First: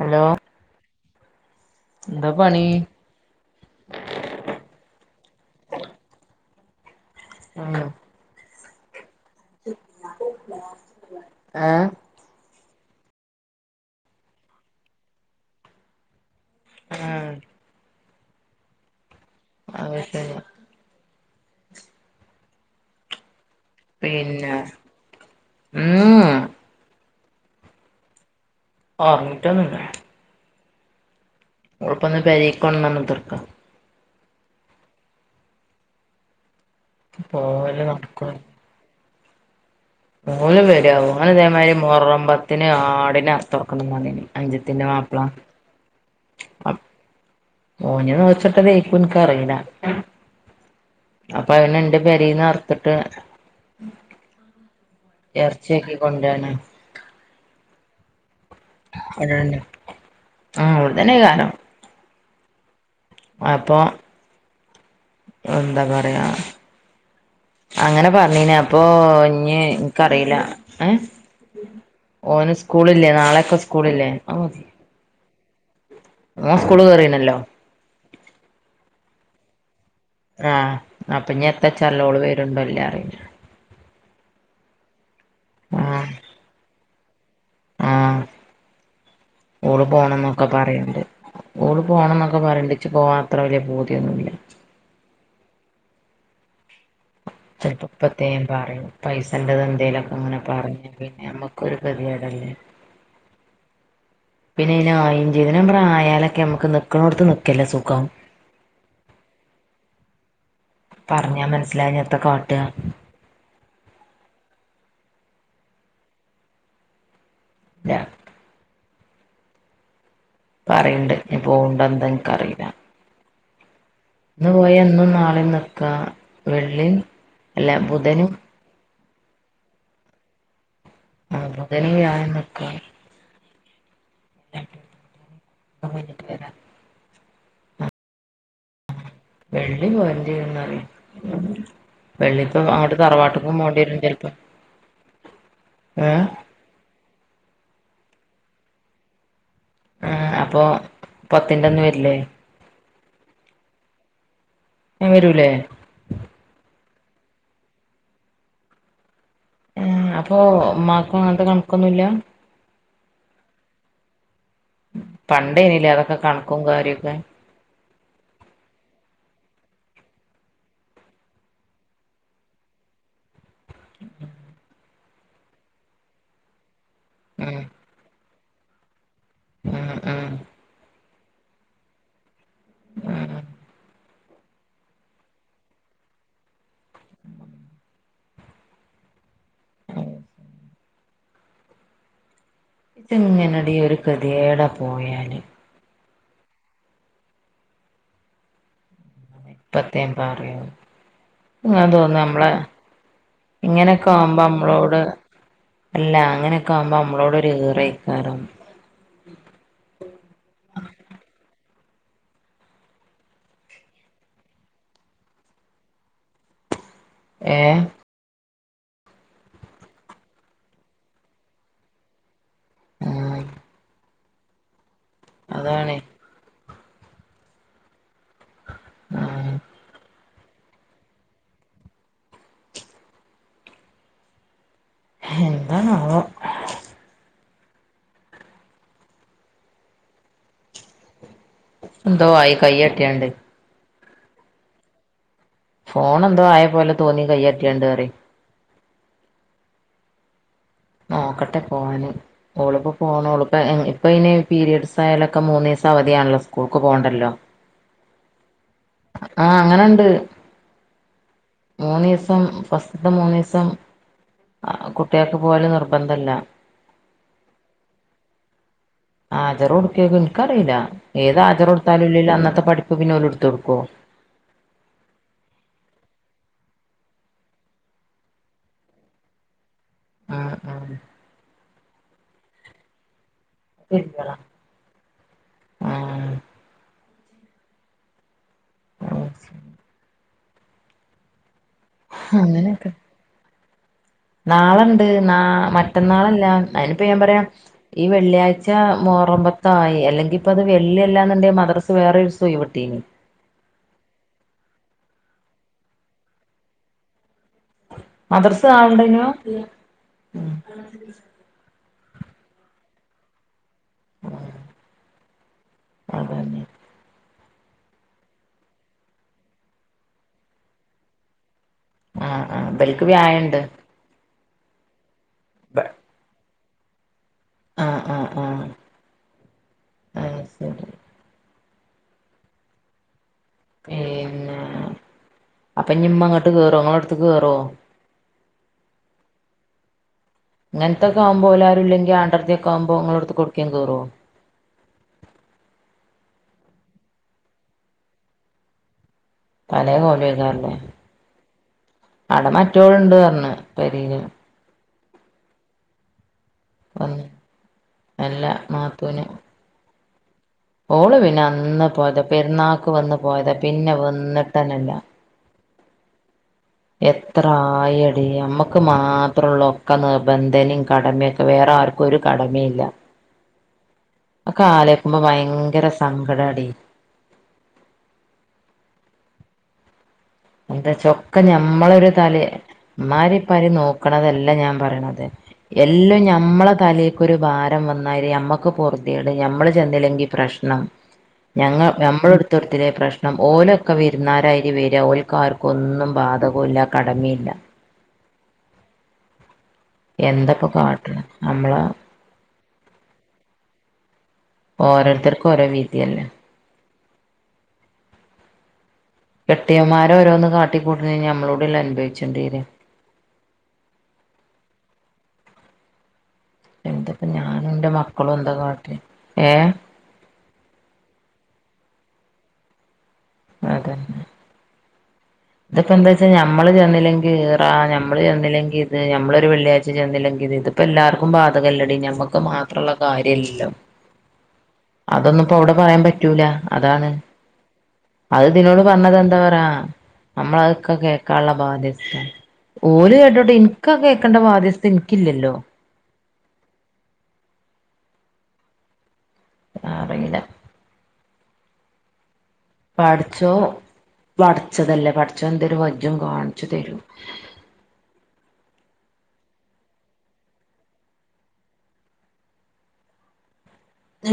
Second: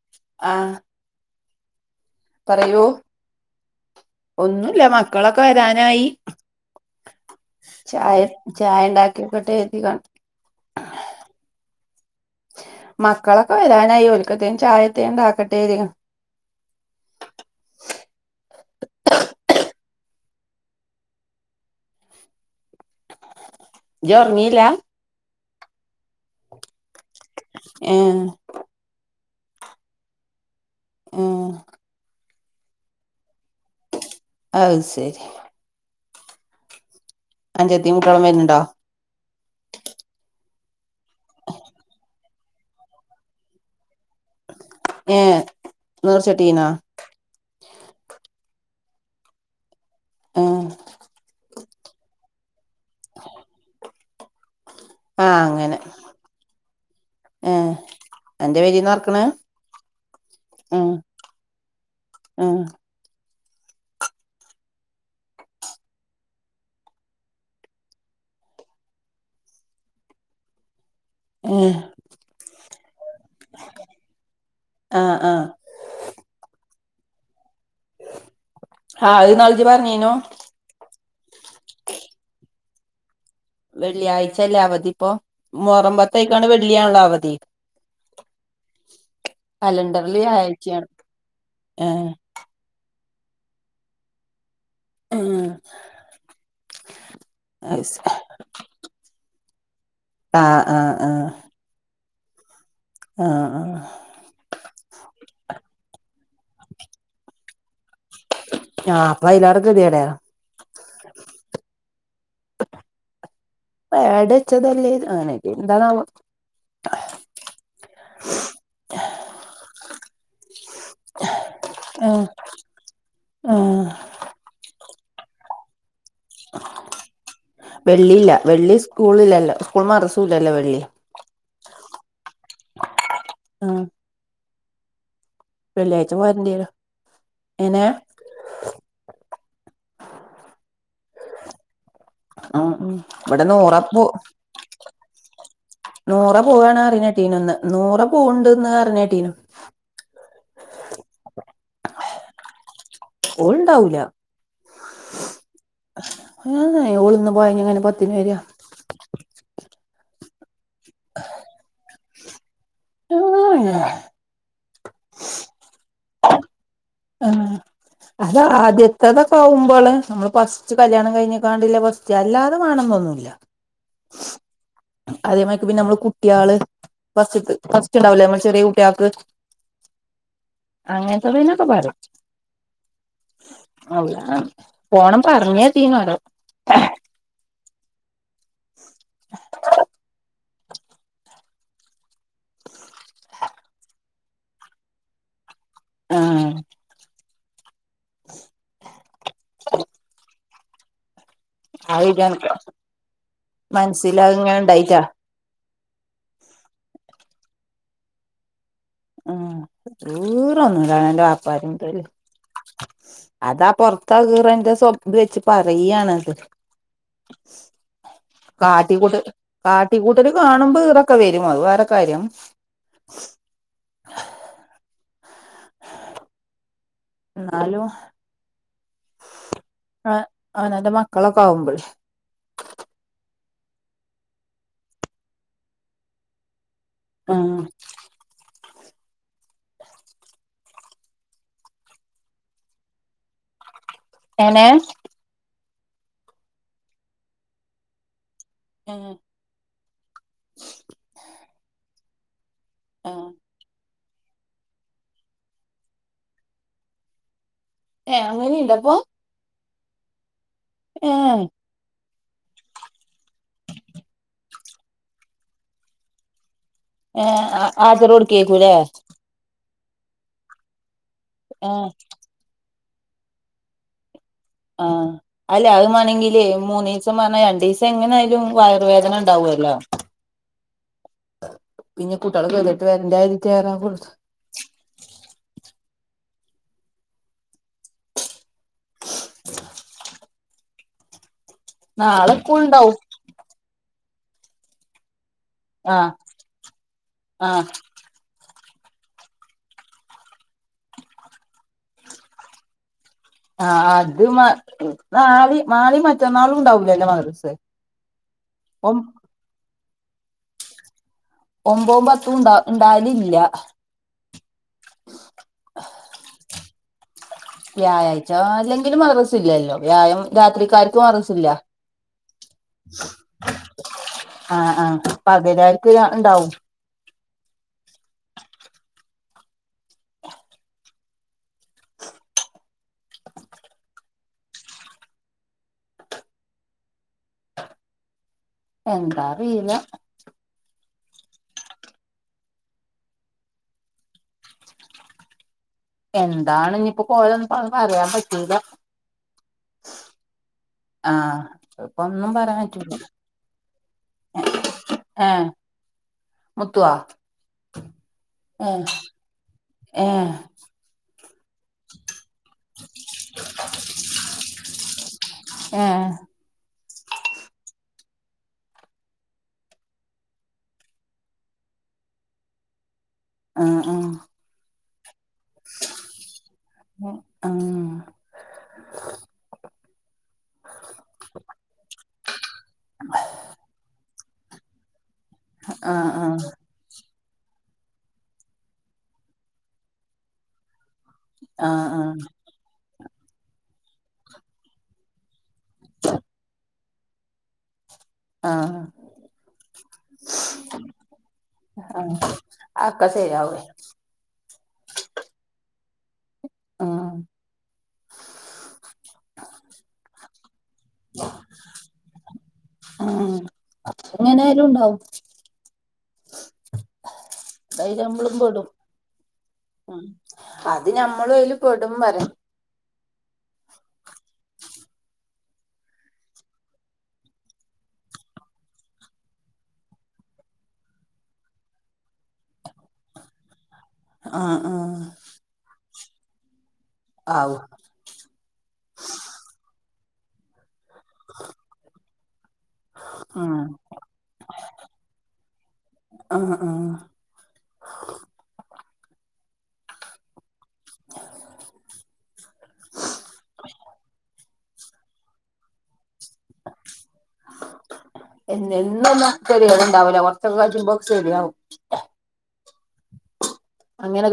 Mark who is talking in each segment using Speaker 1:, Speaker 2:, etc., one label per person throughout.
Speaker 1: Hello
Speaker 2: ആഹ്
Speaker 1: എന്താ പണി
Speaker 2: പറയൂ ഒന്നുല്ല മക്കളൊക്കെ വരാനായി
Speaker 1: ആഹ്
Speaker 2: ചായ ചായ ണ്ടാക്കിക്കട്ടെര്തി നിക്ക
Speaker 1: ആഹ്
Speaker 2: മക്കളൊക്കെ വരാനായി ഓല്ക്കത്തെലും ചായതേം ണ്ടാക്കട്ടെര്തി
Speaker 1: ആഹ് [unintelligible]
Speaker 2: ഇജ്ജ്
Speaker 1: പിന്നെ
Speaker 2: ഉറങ്ങിയില്ല
Speaker 1: ഉം
Speaker 2: ഏഹ്
Speaker 1: ആഹ് നൂട്ടനെന്നെ
Speaker 2: ഉം
Speaker 1: ഓളുപ്പന്ന് പെരീക്കോണന്നർഞ് കുത്തർക്ക
Speaker 2: അഹ് ശരി
Speaker 1: പോലെ
Speaker 2: അഞ്ചത്തിയും കുട്ടികളും
Speaker 1: നട്ക്കോള്ളൂ
Speaker 2: വരുന്നുണ്ടോ
Speaker 1: ഓന് വേര ഓന് ഇതേമാരി മുഹറംമ്പത്തിന് ആടിനെ അറത്ത് ക്കൊടുകണം പറ്ഞ്ഞിനി അഞ്ചത്തിന്റെ മാപ്പള
Speaker 2: നിർച്ചട്ടീനോ
Speaker 1: ഓൻ നീർച്ചഇട്ട തേയ്ക്കും ഇൻക്കറീല
Speaker 2: ആഹ്
Speaker 1: അപ്പൊ അവന് എന്റെ പെരീന്ന് അർത്ത്ട്ട്.
Speaker 2: ആഹ് അങ്ങനെ ആഹ് അന്റെ പോരിന്ന അറ്ക്ക്ണ്
Speaker 1: ആഹ്
Speaker 2: ഉം
Speaker 1: ഇവടെത്തന്നേക്കാരം
Speaker 2: ആഹ്
Speaker 1: അപ്പൊ എന്താ പറയാ അങ്ങനെ പറഞ്ഞീന് അപ്പൊ ഇഞ്ഞി ഇനക്കറില്ല ഏഹ്
Speaker 2: ഏഹ്
Speaker 1: ഓന് സ്കൂളില്ലേ നാളെയൊക്കെ സ്കൂള്ല്ലേ അഹ് മതി
Speaker 2: ആഹ് ആഹ്
Speaker 1: ഓന് സ്കൂൾ കെറീണല്ലോ
Speaker 2: ആഹ് അഹ് ന്നാള്ള് ജ് പറ്ഞ്ഞിനു
Speaker 1: ആഹ് അപ്പൊ ഇനി എത്തപ്പച്ചറീല്ല ഓൾ വെറുണ്ടോല്ലേച്ച റീല്ല
Speaker 2: വെള്ളിയാഴ്ചല്ലേ അവധി ഇപ്പൊ
Speaker 1: ആഹ്
Speaker 2: മുഹറമ്പത്തേക്കാണ്ട് വെള്ളിയാണല്ലോ അവധി
Speaker 1: ആഹ് ഓള്
Speaker 2: കലണ്ടറില്
Speaker 1: പോണം ന്നൊക്കെ
Speaker 2: വ്യാഴാഴ്ചയാണ്
Speaker 1: പറയിണ്ട് ഓള്
Speaker 2: ഏഹ്
Speaker 1: പോണംന്നോക്കെ പറിണ്ട് ഇച്ച് പോക്കാൻ അത്ര വലിയ പൂതിയൊന്നുല്ല
Speaker 2: ആഹ്
Speaker 1: ച്ചെല് പ്പ പ്പതേം ണ്ട് പറയും പൈസണ്ട്ന്ന് എന്തെലും
Speaker 2: ആഹ് ആഹ് ആഹ്
Speaker 1: ഒരു കെതിയെട് അല്ലേ
Speaker 2: ആഹ് ആഹ്
Speaker 1: പിന്നെ അയ്ന് ആയിം ചെയ്ത്ക്ക്ണ് ഞാൻ പറയ ഞമ്മക്ക് ആയാലൊക്കെ നമുക്ക് നിക്ക്ണോത് നിക്കല്ലേ സുഖം
Speaker 2: ആഹ് അപ്പ അയിലാറെ ക്കെതിയാടാ
Speaker 1: പറഞ്ഞാ മനസ്സിലാകാഞ്ഞാ ത്ത കാട്ട
Speaker 2: പേട് വെച്ചതല്ലേ ആണ് എന്താണാവോ
Speaker 1: [inaudible] പറിണ്ട് ഞ്ഞി പോവ്ണ്ടോ എന്താ
Speaker 2: ആഹ്
Speaker 1: ഇന്ക്ക് അറീല്ല.
Speaker 2: ആഹ്
Speaker 1: ഇന്ന് പോയാ ഇന്നും നാളിം നിക്കാ വെള്ളിം അല്ല ബുധനും
Speaker 2: വെള്ളിയില്ല വെള്ളി സ്കൂളില്ലല്ലോ സ്കൂളും മദ്രസുല്ലല്ലോ വെള്ളി
Speaker 1: ആഹ് ബുധനും വ്യാഴും ന്ക്കാ
Speaker 2: ആഹ് വെള്ള്യായ്ച്ച
Speaker 1: കഴിഞ്ഞിട്ട് വരാ
Speaker 2: പോരെണ്ട്യേരും എങ്ങെനെ?
Speaker 1: വെള്ളി പോരെണ്ട്യേരുംന്നറ്യാ വെള്ളിപ്പാേ
Speaker 2: ഉം ഉം
Speaker 1: അങ്ങട്ട്
Speaker 2: ഇവിടെ
Speaker 1: തറവാട്ട്ക്കും
Speaker 2: നൂറ
Speaker 1: പോണ്ട്യെരും
Speaker 2: പോ
Speaker 1: ചെൽപ്പം ഏഹ്
Speaker 2: നൂറ പോവാണ് അറീണേട്ടീനുന്ന് ഇന്നും കൂടെ പോക്ണ്ട്ന്നർഞ്ഞേട്ടീനു
Speaker 1: ഏഹ് അപ്പൊ പത്തിന്റെ അന്ന് വെര്ലേ?
Speaker 2: ഓൾണ്ടാവുലാ
Speaker 1: ഏഹ് വെരൂലേ
Speaker 2: ഏഹ് ഏഹ് ഓള് ഇന്ന് പോയാ ഞ്ഞെങ്ങെനെ പത്ത്ന് വെര്വാ
Speaker 1: ഏഹ് അപ്പോ മ്മാക്കും അങ്ങെൻത്തെ കൺക്കൊന്നുല്ലാ
Speaker 2: ഏഹ് എഹ്
Speaker 1: പണ്ടേനിലേ അതൊക്കെ കണക്കും കാര്യൊക്കെ
Speaker 2: ആഹ് അത് ആദ്യത്തതൊക്കെ ആവുമ്പള് നമ്മള് ഫസ്റ്റ് കല്യാണം കയ്ഞ്ഞ്ക്കാണ്ട്ല്ലെ ഫസ്റ്റ് അല്ലാതെ മാണംന്നൊന്നു ല്ലാ അതേമായ്ക്ക് പിന്നെ മ്മള് കുട്ട്യാള് ഫസ്റ്റ്ത്
Speaker 1: ഉം
Speaker 2: ഫസ്റ്റ്ണ്ടാവുലേ മ്മള് ചെറ്യേ കുട്ട്യാക്ക്
Speaker 1: ഉം ഉം
Speaker 2: അങ്ങൻത്തെതിനൊക്കെ പറിം
Speaker 1: ഉം
Speaker 2: അല്ലാ പോണം പർഞ്ഞേട്ടീനോലോ
Speaker 1: ത്ങ്ങെനെടീ ഒര് കെത്യേടാ പോയാല്
Speaker 2: ആഹ്
Speaker 1: ഇപ്പെത്തേം പറ്യും ഇങ്ങെനെ
Speaker 2: അത്
Speaker 1: തോന്നാ ഞമ്മളെ
Speaker 2: ഇജാനക്ക്
Speaker 1: ഇങ്ങെനെക്കെ
Speaker 2: മനസ്സില്
Speaker 1: ആവ്മ്പ
Speaker 2: അതിങ്ങനെ
Speaker 1: അമ്മളോട്
Speaker 2: ഇണ്ടായിട്ടാ
Speaker 1: അല്ല അങ്ങെനെക്കെ ആവ്‌മ്പം അമ്മളോട് ഒര് ഈറെയ്ക്കാരം
Speaker 2: ഉം ഈറൊന്നുല്ലാ അവനാന്റെ വാപ്പാര് [unintelligible] അതാ പൊർത്താ ഈറെന്റെ സ്വപ് ത്‌വെച്ച് പറയ്യാണത്
Speaker 1: ഏഹ്
Speaker 2: കാട്ടിക്കൂട്ട് കാട്ടിക്കൂട്ടെല് കാണ്‌മ്പ ഈറൊക്കെ വെരും അത് വേറെ കാര്യം
Speaker 1: ഉം അതാണേ
Speaker 2: ന്നാലും
Speaker 1: ഉം
Speaker 2: അ അവനാൻന്റെ മക്കളൊക്കെ ആവുമ്പൾ
Speaker 1: എന്താണാവോ
Speaker 2: ആഹ്
Speaker 1: എന്തോ ആയി കയ്യട്ട്യാണ്ട്
Speaker 2: എങ്ങെനേ
Speaker 1: ഫോണെന്തോ ആയ പോലെ തോന്നി കയ്യട്ട്യാണ്ട്റ്യേ
Speaker 2: ഏഹ് ഏഹ്
Speaker 1: നോക്കട്ടെ പോവാന് ഓൾപ്പാെ
Speaker 2: ആഹ്
Speaker 1: പോണോള്പ്പ എ പ്പയ്ന് പിരീഡ്സായാലൊക്കെ മൂന്നീസവധിയാണ്ല്ലോ സ്കൂൾക്ക് പോണ്ടല്ലോ
Speaker 2: ഏ അങ്ങനെയുണ്ടൊ അപ്പൊ
Speaker 1: ആഹ് അങ്ങനെ ഉണ്ട്
Speaker 2: ഏഹ്
Speaker 1: മൂന്നീസം ഫസ്റ്റത്തെ മൂന്നീസം കുട്ടികൾക്ക് പോവല് നിർബന്ധവല്ല
Speaker 2: ഏഹ് ഹാജറ് കൊടുക്കുവാരിക്കൂലെ
Speaker 1: ഹാജർ കൊടുക്കുക്കോ എനിക്കറിയില്ല ഏത് ആജറ്
Speaker 2: ഏ
Speaker 1: കൊടുത്താലും ഇല്ലേലും അന്നത്തെ പഠിപ്പ് പിന്നെ ഓല് എടുത്ത് കൊടുക്കുവോ
Speaker 2: ആഹ് അല്ലെ അത് വേണെങ്കില് മൂന്നീസം പറഞ്ഞ രണ്ടിസം എങ്ങനെ ആയാലും വയറുവേദന ഉണ്ടാവൂല്ലോ
Speaker 1: ആഹ് ആഹ്
Speaker 2: പിന്നെ കുട്ടികള് വെറുതെ വരണ്ടായിട്ടാരാ കൊടുത്ത്
Speaker 1: അത് ശരി
Speaker 2: നാളെ സ്കൂള് ഇണ്ടാവും
Speaker 1: നാളെ ഉണ്ട് ന
Speaker 2: ആഹ്
Speaker 1: മറ്റന്നാളില്ല അയിനിപ്പ ഞാൻ പറയാം
Speaker 2: ആഹ്
Speaker 1: ഈ വെള്ളിയാഴ്ച മൊഹറം പത്തായി അല്ലെങ്കി ഇപ്പോ അത് വെള്ളിയല്ലാന്നുണ്ടെങ്കിൽ മദ്രസ വേറൊരു ദിവസം ഒഴിവ് കിട്ടീനി
Speaker 2: ആഹ് അത് നാളെയും നാളെയും മറ്റന്നാളും ഉണ്ടാവൂലല്ലേ മദ്രസേ
Speaker 1: മദ്രസ നാളെ ഉണ്ടയിനു
Speaker 2: ഒമ്പതും പത്തും ഉണ്ട ഉണ്ടാവലില്ല
Speaker 1: അത് തന്നെ
Speaker 2: വ്യാഴാഴ്ച അല്ലെങ്കിലും മദ്രസ ഇല്ലല്ലോ വ്യാഴം രാത്രിക്കാലത്ത് മദ്രസയില്ല
Speaker 1: ആഹ് ആഹ് ഇവൽക്ക് വ്യാഴവുണ്ട്
Speaker 2: ആഹ് ആഹ് പതിവ് കാർക്ക് ഉണ്ടാവും
Speaker 1: ആഹ് ആഹ് ആഹ് ആഹ് അത് ശരി പിന്നെ അപ്പൊ ഇനി ഇമ്മ അങ്ങോട്ട് കേറുവോ നിങ്ങടെ അടുത്ത് കേറുവോ
Speaker 2: എന്താ അറിയില്ല
Speaker 1: ഇങ്ങനത്തെയൊക്കെ ആവുമ്പോ ഓല് ആരും ഇല്ലെങ്കിൽ [unintelligible] ആവുമ്പോ നിങ്ങളെടുത്ത് കൊടുക്കാൻ കേറുവോ
Speaker 2: എന്താണ് ഇനിയിപ്പോ കോലവൊന്നും പറയാൻ പറ്റൂല്ല
Speaker 1: പഴയ പോലെ എഴുതാറില്ലേ
Speaker 2: ആഹ് ഇപ്പൊ ഒന്നും
Speaker 1: അവിടെ
Speaker 2: പറയാൻ പറ്റൂല
Speaker 1: മറ്റവളണ്ട് പറഞ്ഞ് കരീന
Speaker 2: ആഹ് മുത്തവാ
Speaker 1: വന്ന് അല്ല
Speaker 2: ഏ
Speaker 1: നാത്തൂന്
Speaker 2: ഏ
Speaker 1: ഓള് പിന്നെ അന്ന് പോയതാ പെരുന്നാക്ക് വന്ന് പോയതാ പിന്നെ വന്നിട്ടന്നെ ഇല്ല
Speaker 2: ഏഹ്
Speaker 1: എത്ര ആയെടി നമ്മക്ക് മാത്രം ഉള്ളൂ ഒക്കെ നിർബന്ധം ഇനി കടമയൊക്കെ വേറെ ആർ ക്കും ഒരു കടമയില്ല
Speaker 2: ആഹ് ആഹ്
Speaker 1: അതൊക്കെ ആലോചിക്കുമ്പോ ഭയങ്കര സങ്കടം ആടി
Speaker 2: ആഹ്
Speaker 1: എന്താ വച്ച ഒക്കെ ഞമ്മളൊരു ച്ചാല് ഉമ്മാനെയും ഉപ്പാനെയും നോക്കണതല്ല ഞാൻ പറയണത്
Speaker 2: ആഹ്
Speaker 1: എല്ലാം
Speaker 2: ആഹ്
Speaker 1: ഞമ്മളെ തലേക്കൊരു ഭാരം വന്നാല് ഞമ്മക്ക് പൊറതി കേട് ഞമ്മള് ചെന്നില്ലെങ്കിൽ പ്രശ്നവാ
Speaker 2: ആഹ്
Speaker 1: ഞങ്ങൾ
Speaker 2: ആഹ്
Speaker 1: ഞമ്മള് എടുത്ത്‌ കൊടുത്തില്ലെ പ്രശ്നം ഓലൊക്കെ വിരുന്നുകാരായിട്ട് വരുവാ ഓൽ ക്കാർക്കും ഒന്നും ബാധകവുമില്ല കടമയില്ല
Speaker 2: ആഹ്
Speaker 1: എന്താ ഇപ്പൊ കാട്ടണ് നമ്മളാ
Speaker 2: അതൊക്കെ ശരിയാവും
Speaker 1: ഓരോരുത്തർക്ക്‌ ഓരോ വിധിയന്നെ.
Speaker 2: ആഹ്.
Speaker 1: കെട്ടിയോന്മാരോരോന്ന് കാട്ടിക്കൂട്ടണേന് ഞമ്മളൂടിയല്ലേ അനുഭവിച്ചണ്ടി വര്വാ?
Speaker 2: ആഹ് അതെങ്ങനെയായാലും ഇണ്ടാവും.
Speaker 1: എന്താപ്പോ ഞാനും എന്റെ മക്കളും എന്താ കാട്ടിയെ? ഏഹ്?
Speaker 2: ആഹ്. അത് ഞമ്മളും അയില് പെടും പറ
Speaker 1: അതന്നെ. ഇതിപ്പോ എന്താച്ചാ ഞമ്മള് ചെന്നില്ലെങ്കിൽ ഈറാ ഞമ്മള് ചെന്നില്ലെങ്കി ഇത് ഞമ്മളൊരു വെള്ളിയാഴ്ച ചെന്നില്ലെങ്കി ഇത് ഇപ്പൊ എല്ലാർക്കും ബാധകല്ലടി? ഞമ്മക്ക് മാത്രള്ള കാര്യല്ലല്ലോ.
Speaker 2: ആഹ് ആഹ്.
Speaker 1: അതൊന്നും ഇപ്പോ അവിടെ പറയാൻ പറ്റൂല അതാണ്.
Speaker 2: ആവൂ.
Speaker 1: അത് ഇതിനോട് പറഞ്ഞ ഇതെന്താ പറയാ ആഹ് നമ്മളതൊക്കെ കേക്കാന്ള്ള ബാധ്യസ്ഥ. ഓല് കേട്ടോട്ടെ.
Speaker 2: ആഹ്
Speaker 1: ഇൻക്കാ കേക്കണ്ട ബാധ്യസ്ഥത ഇൻക്കില്ലല്ലോ?
Speaker 2: ആഹ് ആഹ്.
Speaker 1: അറീല്ല. പടച്ചോ പടച്ചതല്ലേ. പടച്ചോനെന്തേലും വജ്ജും കാണിച്ച് തരും.
Speaker 2: എന്നെന്നും ഒന്ന് [unintelligible] ണ്ടാവൂല. കൊറച്ചൊക്കെ കജ്ജുമ്പോ ശെരിയാവും.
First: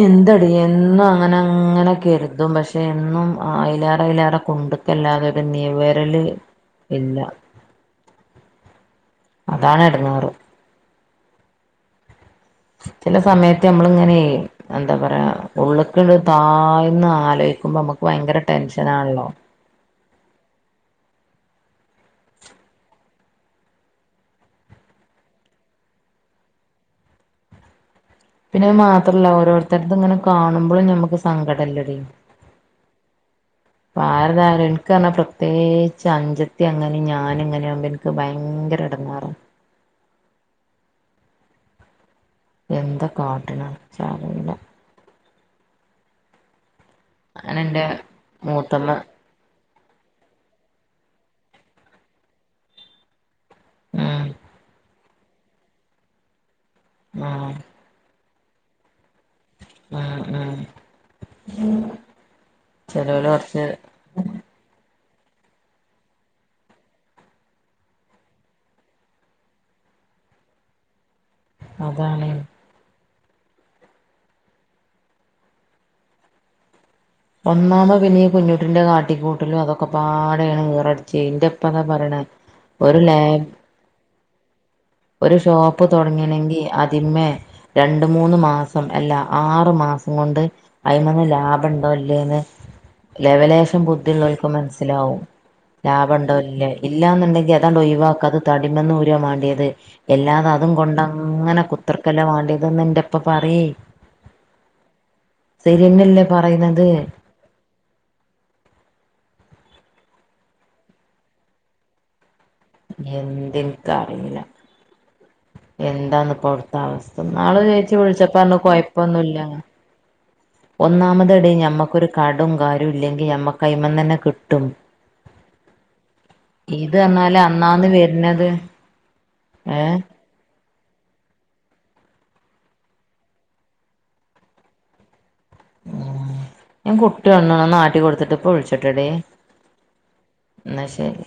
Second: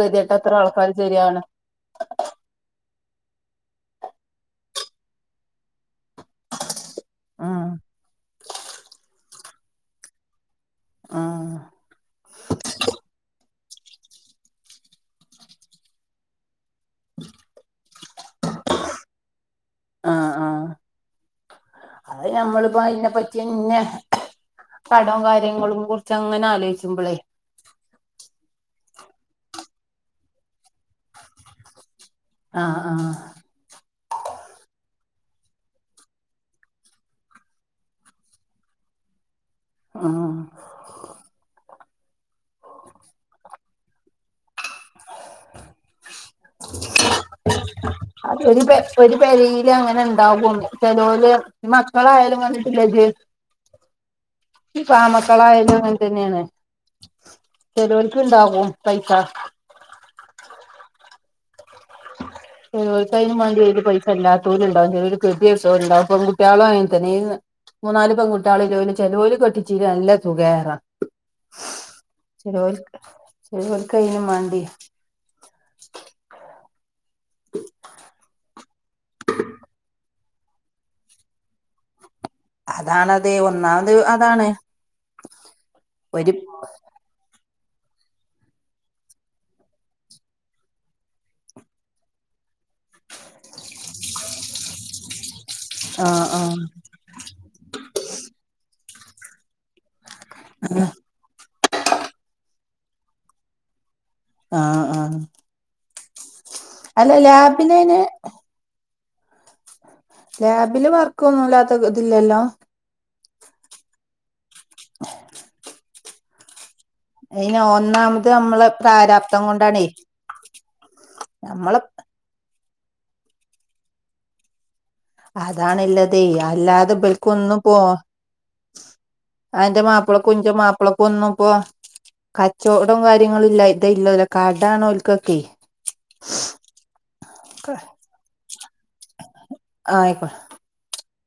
Speaker 2: കെതിയെട്ട
Speaker 1: എന്തടി
Speaker 2: എത്ര ആൾക്കാര്
Speaker 1: എന്നും
Speaker 2: ശരിയാവ്ണ്
Speaker 1: അങ്ങനങ്ങനെ കരുതും പശ്ശെ എന്നും അയ്ലാറെ അയ്ലാറെ കുണ്ട്ക്കല്ലാതൊരു നിവരല് ഇല്ല.
Speaker 2: ആഹ്
Speaker 1: അതാണെടങ്ങാറ്.
Speaker 2: ആഹ്
Speaker 1: ചെല സമയത്ത് നമ്മളിങ്ങനയേ എന്താ പറയാ ഉള്ള്ക്ക്ണ്ട് താഴ്ന്ന് ആലോയ്ക്കുമ്പോ നമ്മുക്ക് ഭയങ്കര ടെൻഷനാണല്ലോ?
Speaker 2: ആഹ് നമ്മളിപ്പോ അതിനെപ്പറ്റിയന്നെ കടം കാര്യങ്ങളും കുറിച്ച് അങ്ങനെ ആലോയ്ച്ച്മ്പളേ
Speaker 1: പിന്നെത് മാത്രമല്ല ഓരോരുത്തർതും ഇങ്ങനെ കാണുമ്പൊളും നമ്മക്ക് സങ്കടല്ലടി.
Speaker 2: ആഹ് ആഹ്.
Speaker 1: ആരതായാലും എൻക്ക്ന്ന് പറഞ്ഞാ പ്രത്യേകിച്ച് അന്ജത്തി അങ്ങനെ ഞാനും ഇങ്ങനെയാവുമ്പോ ഇനി ക്ക് ഭയങ്കര എടങ്ങാറാ.
Speaker 2: ആഹ്.
Speaker 1: എന്താ കാട്ട്ണ് ഇച്ചറീല. ഞാനെന്റെ മൂത്തമ്മ
Speaker 2: [unintelligible] പെരീലങ്ങനെ ഇണ്ടാകും.. ചെലോല് മക്കളായാലും കണ്ടിട്ടില്ലേജ്ജ്?
Speaker 1: ആഹ്.
Speaker 2: പ്പ ആൺമക്കളായാലും അങ്ങനത്തന്നെയാണ്.
Speaker 1: ആഹ്.
Speaker 2: ചെലോര്ക്ക്ണ്ടാകും പൈസ.
Speaker 1: ആഹ് ആഹ്.
Speaker 2: ചെലോല്ക്ക് അയ്നും മാണ്ടി വരും പൈ എല്ലാത്തോല്ണ്ടാവും. ചെലോല് [unintelligible] ണ്ടാവും പെങ്കുട്ട്യാളും അങ്ങനത്തന്നെയ്യ്ന്ന്. മൂന്നാല് പെൺകുട്ട്യാളിള്ളോല് ചെലോല് കെട്ടിച്ചീരി നല്ല സുകേറ.
Speaker 1: അതാണ്.
Speaker 2: ചെലോല്ക്ക് ചെലോല്ക്ക് അയ്നും മാണ്ടി.
Speaker 1: ഒന്നാമത് പിന്നെ ഈ കുഞ്ഞുട്ടിന്റെ കാട്ടിക്കൂട്ടലും അതൊക്കെ പാടെയാണ് ഓറ [unintelligible] ഇന്റപ്പതാ പറയിണെ.
Speaker 2: അതാണ് അതെ ഒന്നാമത് അതാണ്.
Speaker 1: ഒരു ഷോപ്പ്
Speaker 2: ഒരു
Speaker 1: തൊടങ്ങിയാണെങ്കിൽ ആദിയമേ - രണ്ട് മൂന്ന് മാസം അല്ല ആറു മാസം കൊണ്ട് അയിമന്ന് ലാഭ ഇണ്ടോ ലേന്ന് ലവലേശം ബുദ്ധിയുള്ളോൽക്ക് മനസിലാവും
Speaker 2: ആഹ്
Speaker 1: ലാഭണ്ടൊ
Speaker 2: ആഹ്
Speaker 1: ഇല്ലേ. ഇ ഇല്ലാന്നുണ്ടെങ്കി അതങ്ങട്ട് ഒഴിവാക്കുക അത് തടിമേന്ന് ഊരുവാ മാണ്ടീത് അല്ലാതെ അതും കൊണ്ട ങ്ങനെ കുത്തി ഇരിക്കല്ല വേണ്ടിയതെന്ന് ഇന്റപ്പ പറെയ്.
Speaker 2: ആഹ് ആഹ്...
Speaker 1: ശരിയന്നല്ലേ പറയുന്നത്.
Speaker 2: അല്ല ലാബിലയ്ന് ലാബില് വർക്ക് ഒന്നുമില്ലാത്ത ഇതില്ലല്ലോ
Speaker 1: എന്ത് ഇൻക്കറീല. എന്താന്ന് ഇപ്പ അവിടുത്തെ അവസ്ഥ ഇന്നാള്
Speaker 2: അയ്ന്
Speaker 1: ഒരു ചേച്ചി
Speaker 2: ഒന്നാമത്
Speaker 1: വിളിച്ചപ്പൊ പറഞ്ഞു
Speaker 2: നമ്മളെ പ്രാരാബ്ദം
Speaker 1: കൊഴപ്പൊന്നുല്ലാന്ന്
Speaker 2: കൊണ്ടാണേ
Speaker 1: ഒന്നാമത് എടീ
Speaker 2: നമ്മളെ
Speaker 1: ഞമ്മക്കൊരു കടും കാര്യും ഇല്ലെങ്കില് ഞമ്മക്ക് അയ്മന്നന്നെ കിട്ടും
Speaker 2: അതാ നല്ലതെ അല്ലാതെ
Speaker 1: ഇത്
Speaker 2: ഇബൾക്ക്
Speaker 1: പറഞ്ഞാല്
Speaker 2: ഒന്നു പോ
Speaker 1: അന്നാന്ന് വരുന്നത്
Speaker 2: അയിന്റെ
Speaker 1: ഏഹ്
Speaker 2: മാപ്പിള [unintelligible] ക്കഞ്ച മാപ്പിളക്ക ഒന്നു ഇപ്പോ കച്ചവടവും കാര്യങ്ങളും ഇല്ല ഇത ഇല്ലവര കടാണ് ഓൽക്കൊക്കെ
Speaker 1: ഉ ഞൻ കുട്ടിഒന്ന്ന് ആട്ടി കൊടുത്തിട്ട്പ്പ പ്പോ വിളിച്ചാട്ടടി.
Speaker 2: ആയിക്കോ
Speaker 1: ഇന്ന ശരി